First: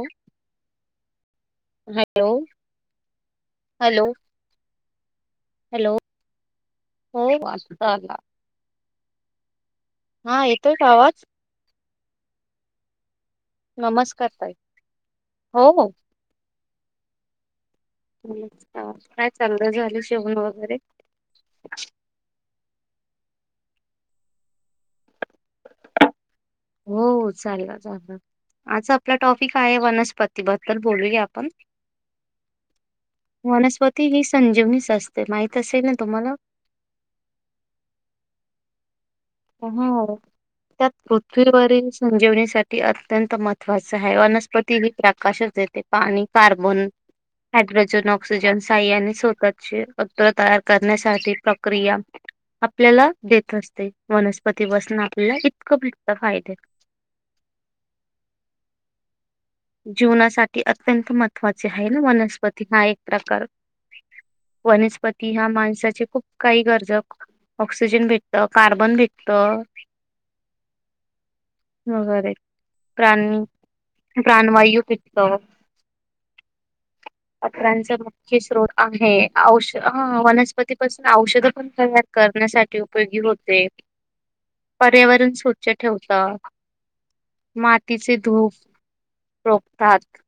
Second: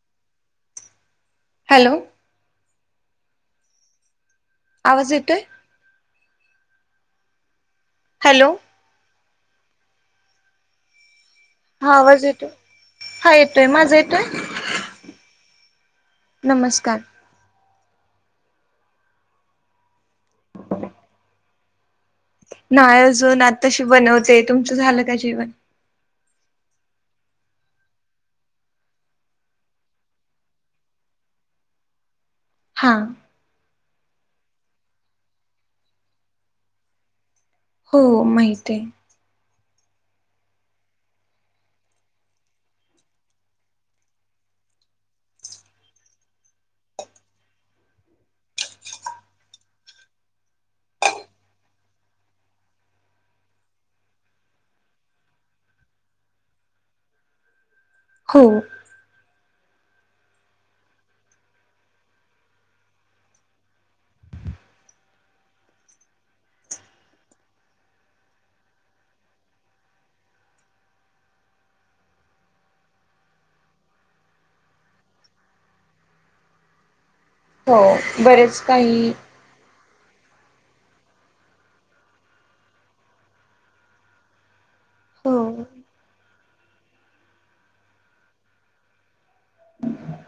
[inaudible] Hello? Hello? आवाज येतोय? Hello हो [unintelligible] हॅलो [unintelligible] हा येतोय का आवाज? हा आवाज येतो. हा येतोय. माझा येतोय? नमस्कार ताई हो हो नमस्कार. काय? काय चाललं झालं [unintelligible] जेवण वगैरे [unintelligible] नाही अजून आताशी बनवते. तुमचं झालं का जेवण? हो हो चाललं चालं आजचा आपला टॉपिक आहे वनस्पती बद्दल बोलूया आपण. हा वनस्पती. ती ही संजीवनीच असते. माहित असेल ना तुम्हाला? हो माहित आहे. त्यात पृथ्वीवरील संजीवनीसाठी अत्यंत महत्वाच आहे वनस्पती ह प्रकाशात येते पाणी कार्बन हायड्रोजन ऑक्सिजन सहाय्याने स्वतःचे अन्न तयार करण्यासाठी प्रक्रिया आपल्याला देत असत. वनस्पती पासनं आपल्याला इतकं भेटत फायदे. हो. जीवनासाठी अत्यंत महत्त्वाचे आहे ना वनस्पती. हा एक प्रकार वनस्पती ह्या माणसाचे खूप काही गरजा ऑक्सिजन भेटत, कार्बन भेटत, वगैरे प्राणी प्राण वायू भेटतो. हो पत्रांचा मुख्य बरेच स्रोत काही आहे. औष हा वनस्पतीपासून औषधं पण तयार करण्यासाठी उपयोगी होते. पर्यावरण हो स्वच्छ ठेवतात, मातीचे धूप रोखतात.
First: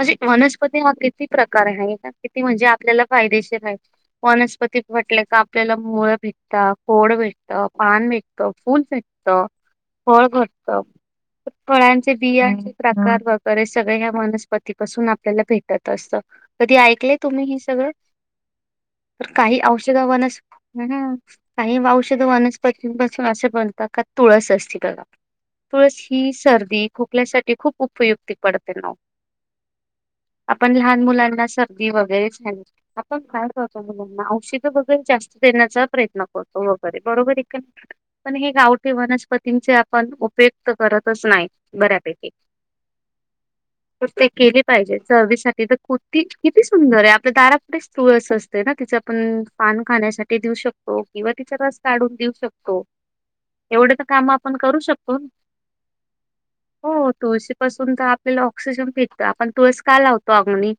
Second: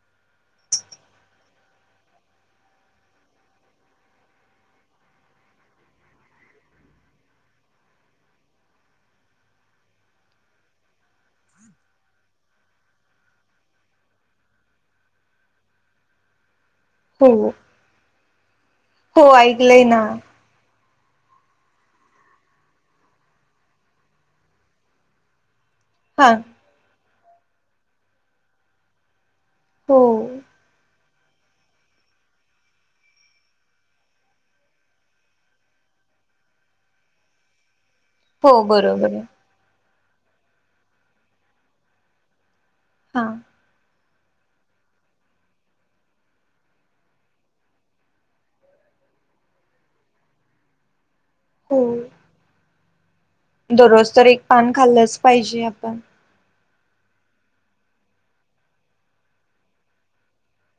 म्हणजे वनस्पती हा किती प्रकार आहे. किती म्हणजे आपल्याला फायदेशीर आहे. वनस्पती म्हटले का आपल्याला मुळ भेटत, खोड भेटत, पान भेटत, फूल भेटत, फळ भेटत, फळांचे बियाचे प्रकार वगैरे सगळे ह्या वनस्प पतीपसून आपल्याला भेटत असत. कधी ऐकलेय तुम्ही हो हे सगळं? हो तर काही ऐकलंय ना औषधावनस महं काही औषध वनस्पतींपासून असं बनतात, का तुळस असती त्याला. पस हा ही सर्दी खूप आपल्यासाठी खूप उपयुक्ती पडते ना ओ. हो आपण लहान मुलां सर्दी वगैरे आपण का, राहतो मुला औषध वगैरे जास्त देण्याचा प्रयत्न करतो वगैरे बरोबर. पण हे हो गावठे बरोबर आहे वनस्पतींचे पण उपयुक्त करतच नाही बऱ्यापैकी हा. ते केली पाहिजे चवीसाठी तर कुर्ती किती सुंदर आहे. आपल्या दारापुठेच तूळस असते, ना तिचं आपण पान खाण्यासाठी देऊ शकतो. किंवा तिचा रस हो काढून देऊ शकतो. एवढे दररोज तर काम एक आपण पान करू खाल्लंच शकतो. पाहिजे आपण हो तुळशी पाासून तर आपल्याला ऑक्सिजन भेटतो. आपण तुळस का लावतो अंगोनी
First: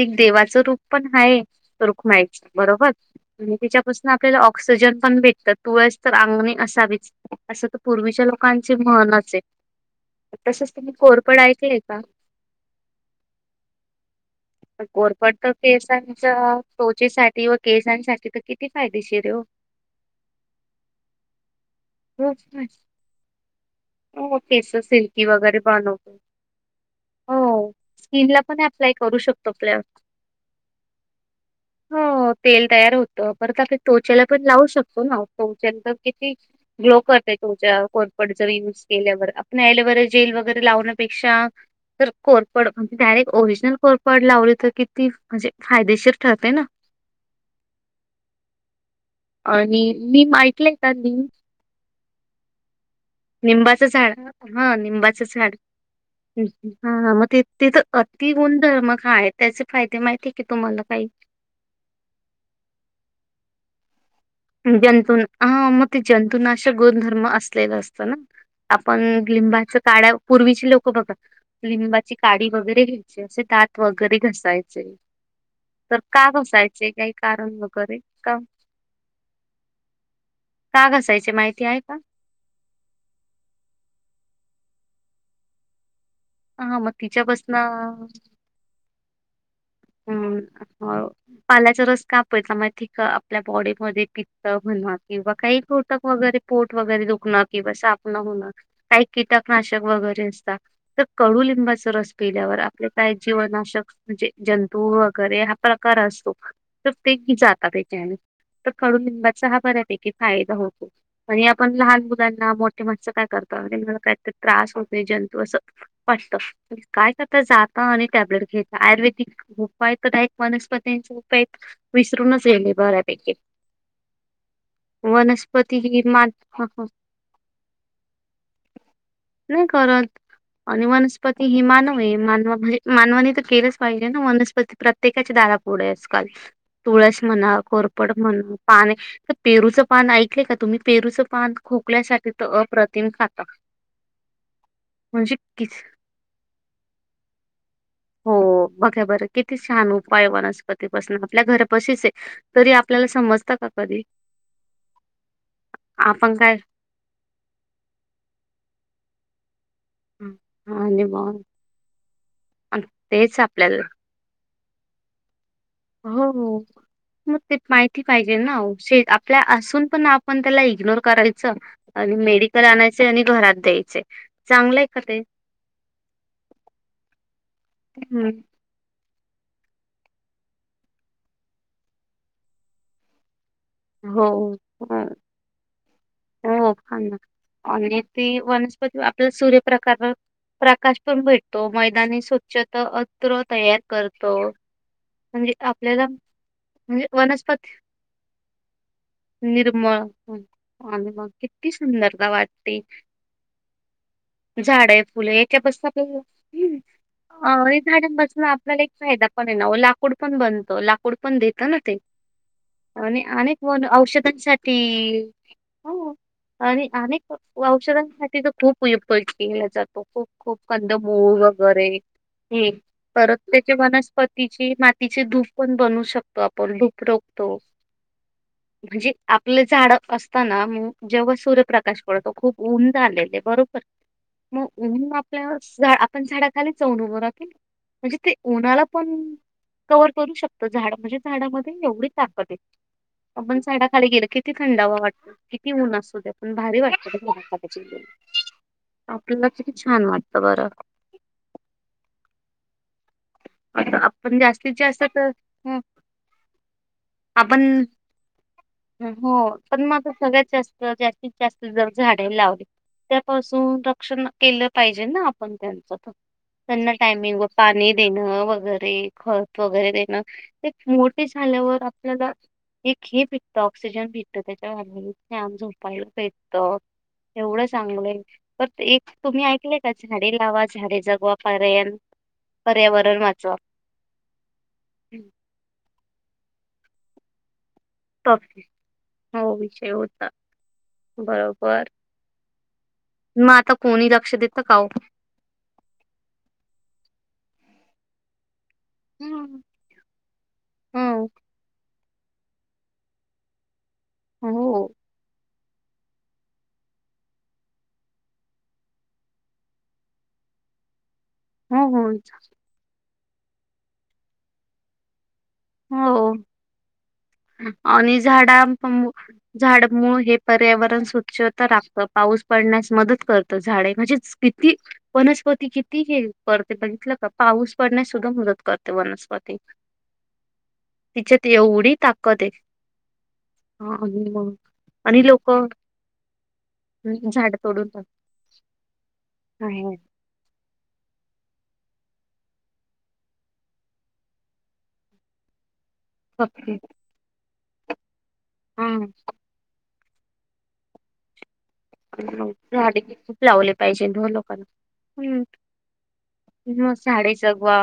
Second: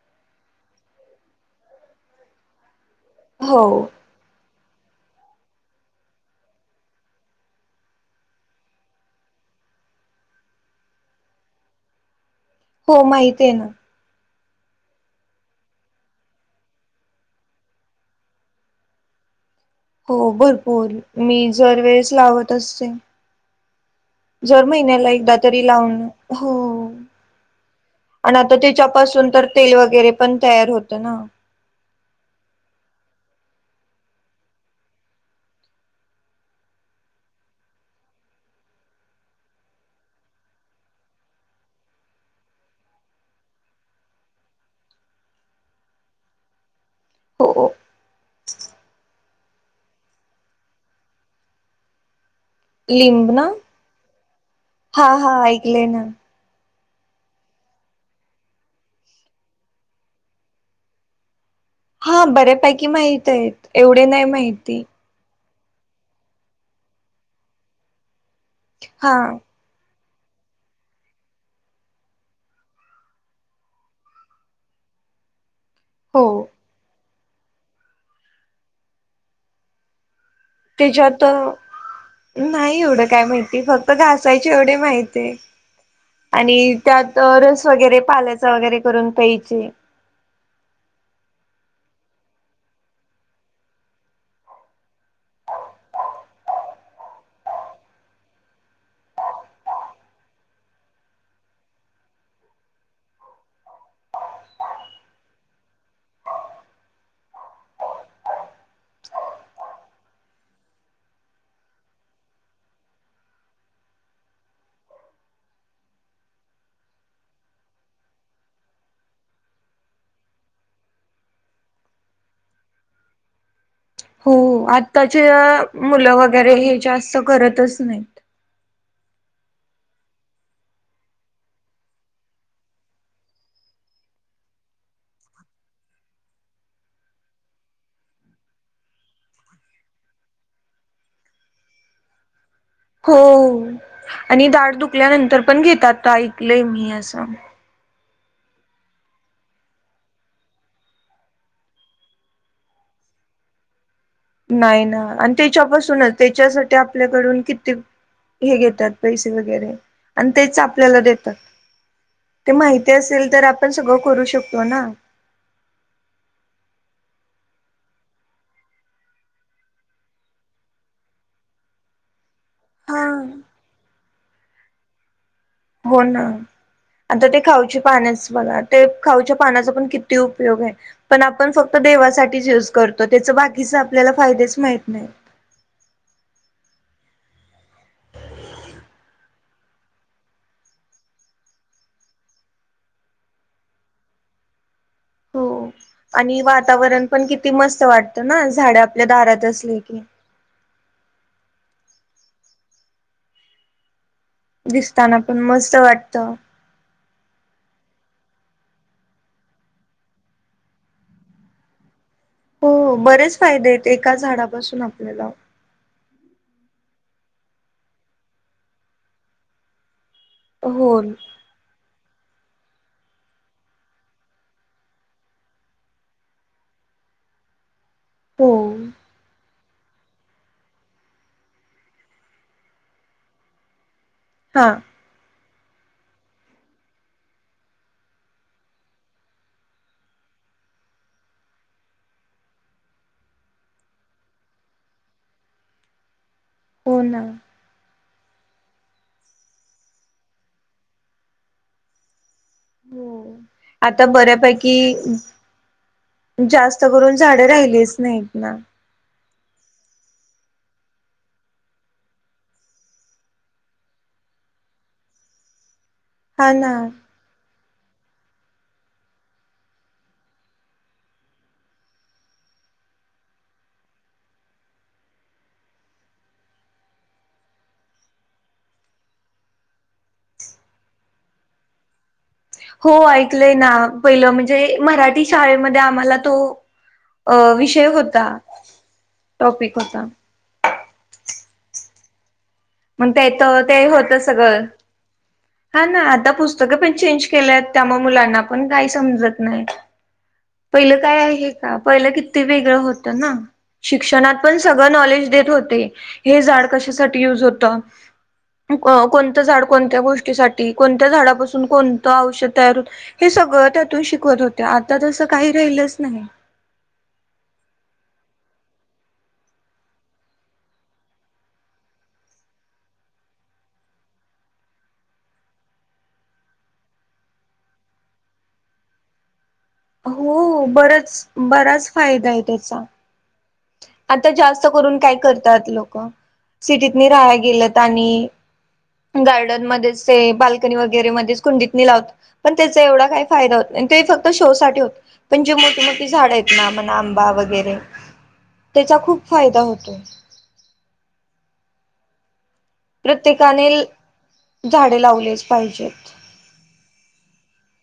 एक देवाचं रूप पण आहे, रूखुमायचं बरोबर आणि हो त्याच्यापासून आपल्याला ऑक्सिजन पण भेटतात. तुळस तर अंगणी असावीच असं तर पूर्वीच्या लोकांची म्हहनचं आहे. तसचं तुमही कोरपड ऐकलंय का हो माहित आहे ना कोरपड तर केसांच्या तोचेसाठी व केसांसाठी तर किती फायदेशीर आहे हो हो भरपूर मी जर वेळेस लावत खूप असते, हो जर केस महिन्याला सिल्की एकदा वगैरे तरी लावण, बनवतो हो हो आणि स्किनला आता पण अप्लाय करू त्याच्यापासून तर शकतो तेल आपल्या वगैरे पण तयार होत ना हो तेल तयार होतं परत आपण तोचेला पण लावू शकतो, ना तो किती ग्लो पडते त्चा कोरपड जर युज केल्यावर आपणवर एँलोवेरा जेल वगैरे लावण्यापेक्षा कोरपड म्हणजे डायरेक्ट ओरिजनल कोर पड लावली तर किती, म्हणजे फायदेशीर ठरते ना हो हो आणि मी माऐटलंय येतानी लिंब ना निंबाचं झाड हा निंबाचं हा झाड ऐकले ना हं हं हा मग ते तर अति गुणधर्मग आहे त्याचे फायदे माहिती आहे की तुम्हाला काही हा बऱ्यापैकी माहित आहेत एवढे नाही माहि जंतु हा मग ते जंतुनाशक गुणधर्म असलेला असतं ना आपण हा लिंबाचा काठा पूर्वीची लोक बघा लिंबाची काडी वगैरे घ्यायचे असे दात वगैरे घसायचे तर हो का घासायचे काही कारण वगैरे का का त्याच्यात घसायचे माहिती आहे का? नाही एवढं काय माहिती फक्त घा कयचे एवढे माहित आहे आणि हां, मग त्यात रस वगैरे तिच्यापासनं पालायचा वगैरे करून प्यायचे पाल्याचा रस कापयचा मािक आपल्या बॉडीमध्ये पित्त होणं किंवा काही पोटक वगैरे पोट वगैरे दुखणं किंवा सापणं होणं काही कीटकनाशक वगैरे असत तर कडु लिंबाच रस पिल्यावर आपले काय जीवनाशक म्हणजे जंतू वगैरे हा प्रकार असतो तर ते जात त्याच्याने तर कडूलिंबाचा हा बऱ्यापैकी फायदा होतो आणि आपण लहान मुलांना मोठे मातस काय करतला कायत त्रास होतो जंतू असं वाटत काय करता जाता आणि टॅबलेट घ्यायचा आयुर्वेदिक उपाय तर एकक वनस्पतींचे उपाय विसरूनच येल बऱ्यापैकी हो आत्ताच्या वनस्पती ही मुलं मान वगैरे हे जास्त करतच नाहीत नाही करत आणि वनस्पती हे मानव आहे मानवा म्हणजे मानवानी तर केलेच पाहिजे वनस्पती प्रत्येकाच्या दारापुढ आजकाल तुळस म्हणा कोरपड म्हणा पान पेरूचं पान ऐकले का तुम्ही पेरूचं पान खोकल्यासाठी तर अप्रतिम हो खाता आणि दाट म्हणजे दुखल्यानंतर पण कि घेतात ऐकले मी असं हो बघा बरं किती छान उपाय वनस्पतीपासून आपल्या घरापशीच आहे तरी आपल्याला समजत का कधी नाही ना आणि त्याच्यापासूनच आपण काय त्याच्यासाठी आपल्याकडून किती हे घेतात पैसे वगैरे आणि तेच हा, आपल्याला आणि देतात मग ते आणि माहिती असेल तेच तर आपण आपल्याला सगळं करू शकतो होोणा हो मग ते माहिती पाहिजे ना आपल्या असून पण आपण त्याला इग्नोर करायचं आणि मेड तर हा आणायचे आणि घरात द्यायचे चांगलंय का ते हो ना आता ते खाऊची पानच हं. बघ ते पाण किती उपयोग पण आपण फक्त देवा य करतो त्या आपल्याला हो फायदेच माहत हो नाही हो हां आणि ती वनस्पती आपल्या सूर्यप्रकार प्रकाश पण भेटतो मैदानी स्वच्छता अत्र तयार करतो हो म्हणजे आपल्याला आणि म्हणजे वातावरण पण किती वनस्पती मस्त वाटतं ना झाड आपल्या दारात असली निर्मळ की हं. आणि मग किती सुंदरता वाटते झाड आहे दिसताना फुलं पण एका मस्त बस वाटत. आपल्या झाड बसून आपल्याला एक फायदा पण आहे ना लाकूड पण बनतो लाकूड पण देत ना ते हो आणि बरेच अनेक फायदे वन आहेतेत एका झाडापासून आपल्याला हा आणि अनेक औषधांसाठी तर खूप उु केला जातो खूप खूप कंद हो मूळ वगैरे ह परत त्याचे वनस्पतीची मातीचे धूप पण बनू शकतो आपण धूप रोखतो हो म्हणजे आप झाड अस ता ना जेव्हा सूर्यप्रकाश पडतो खूप उऊंंद आलेले बरोबर म हा उ आप आपण झाडाखाली चवन उभं रा केल म्हणजे ते उन्हाला पण कवर्ह करू शकत झाड म्हणजे झाडामध्ये एवढी ताकद आहे आपण झाडाखाली गेल किती थंडावा वाटत किती ऊन असतो त्यात पण भारी हो ना वाटतची आपल्याला किती छान वाटत बरं हो आता आपण जास्तीत बऱ्यापैकी जास्त तर ह जास्त करून झाड आपण राहिलीच नाहीत ना हो पण मग सगळ्यात जास्त जास्तीत जास्त जर झाडे लावली त्यापासून रक्षण केलं पाहिजे ना आपण त्यांचं हा ना सण टामिंग पाणी देणं वगैरे खत वगैरे देणं एक मोठे झाल्यावर आपल्याला एक हे भेटत ऑक्सिजन भेटतं त्याच्या म झोपायला भेटत एवढं चांगलं आहे पर एक तुम्ही ऐकलय का झाडे लावा झाडे जगवापर्यंत हो ऐकलंय ना पहिलं म्हणजे मराठी शाळेमध्ये आम्हाला तो विषय होता हो विषय होता बरोबर मग त्याेत आता ते कोणी होत लक्ष देतं सगळं का हो हा ना आता पुस्तकं पण चेंज केल्यात त्या मग मुलाना आपण काही समजत हम्म. नाही पहिलं हो काय आहे का पहिलं किती वेगळं होतं ना शिक्षणात पण हो सगळं नॉलेज देत होत हे झाड कशासाठी यूज होत कोणत झाड कोणत्या गोष्टसाठी कोणत्या झाडा हो हो कोणतं औषध तयार हे सगळं त्यातून शिकवत होते आता जस हो आणि झाडा झाड मुूळ हे पर्यावरण स्वच्छता राखत पाऊस पडण्यास मदत करत झाडे म्हणजे किती वनस्पती किती हे करते बघितलं का पाऊस पडण्यास सुद्धा मदत करते वनस्पती हो बराच तिच्यात बराच एवढी फायदा आहे ताकद त्याचा आता मग जास्त करून काय करतात लोक सिटीत नाही राहा झाड गेलेत तोडून आणि गार्डन मध्येच ते बाल्कनी वगैरे मधीच कुंडीतनी पण त्याचा एवढा काय फाय हो ते फक्त शो साठी होत पण जे मोठ ती झाड आहेत ना म्हण आंबा वगैरे त्याचा खूप फायदा होतो ह हो झाडे खूप प्रत्येकाने लावले पाहिजे द लोकांना झाडे लावलेच पाहिजेत म झाडे जगवा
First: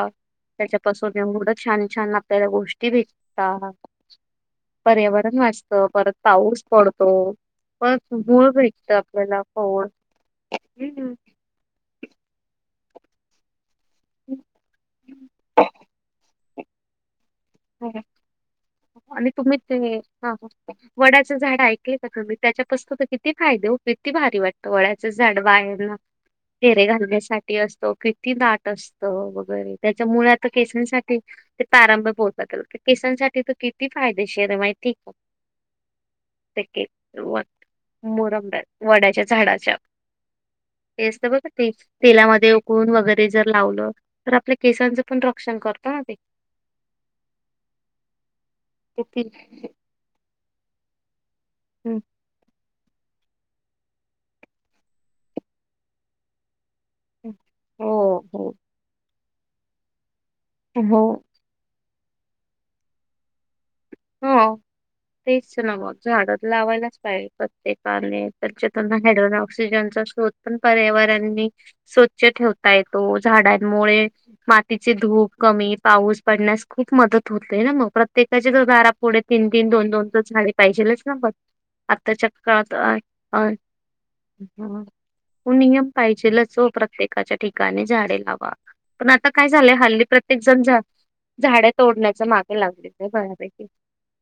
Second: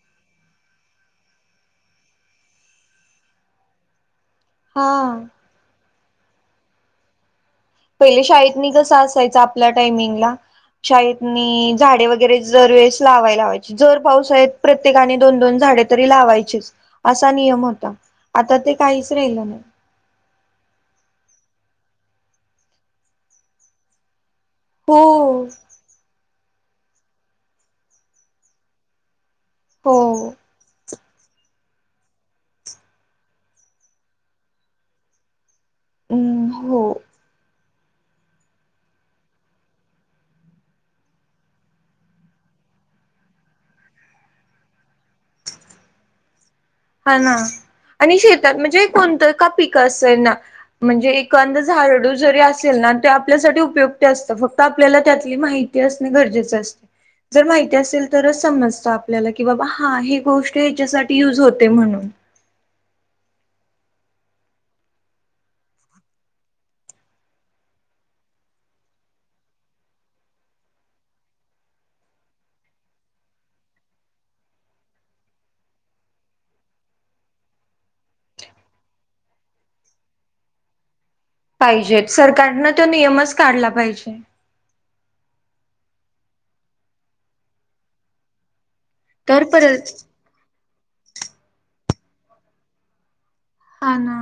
त्याच्यापासून मुर्ढ छान छान आपल्याला गोष्टी भेटतात हा. पर्यावरण वाचत परत पाऊस पडतो ब बळ का असाय आप टाइमिंग ला हम्म. शाळतनी झाडे वगैरे जर वेळस लावाय लावाय जर पाऊस आहे प्रत्येकाने दोन दोन झाडे तरी लावायची अस हो आणि राहिलं तुम्ही नाही ते वडाचं झाड ऐक मी त्याच्यापसत तर किती फाये हो किती भारी वाटते ोळ्याच झाड हो बाहेर ना चेरे घालण्यासाठी असतो किती दट असत बर हो त्याच्या मु केस ते प्रारंभ बोत बदल तर केिसांसाठी तर किती फायदेशीर माहिती आहे का हम्म तक हो. दो मोरम्या वड्याच्या झाडाच्या हे असत बघ ते तेलामध्ये उकळून वगैरे जर लावलं तर आपल्या केसांच पण रक्षण करतो ना ते हा ना आणि शेतात म्हणजे ते ती कोणतं का पिकं असंय ना म्हणजे एक कंद हं, झारडू जरी असेल ना ते आपल्यासाठी उपयुक्त असतं फक्त आपल्याला त्यातली माहिती असणे गरजेचे असते. हं. जर माहिती हो, असेल तरच हो, समजत. आपल्याला कि बा हा हे गोष्ट हो, या्याच्यासाठी युज होत. म्हणून हो तेच ना मग झाड लावायलाच पाहिजे प्रत्येकाने तरच्या त्यांना हो हो तेच नव्ह झाडे लावायलाच पाहिजे प्रत्येकाने हायड्रोजन ऑक्सिजनचा शोध पण पर्यावरणनी स्वच्छ ठेवता येतो झाडांमुळे मातीचे धूप कमी पाऊस पडण्यास खूप मदत होतेय ना मग प्रत्येकाचे दारा पुढे तीन तीन दोन दोन तर झाडे पाहिजे. पाहिजेत सरकारनं तो नियमच काढला पाहिजे. अ नियम पाहिजेलच हो प्रत्येकाच्या ठिकाणी झाडे लावा. पण आता तर काय झालंय परत हल्ली प्रत्येक जण जा झाड तोडण्याच्या मागे लागली बऱ्यापैकी हाना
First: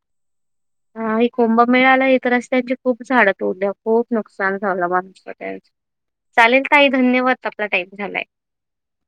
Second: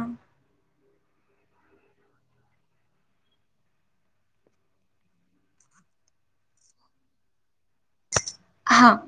हा कुंभमेळाला हे तरच त्यांची खूप झाडं त तोडल्या खूप नुकसान झालं माणूस त्यांच चालेल ताई धन्यवाद. झालाय. हा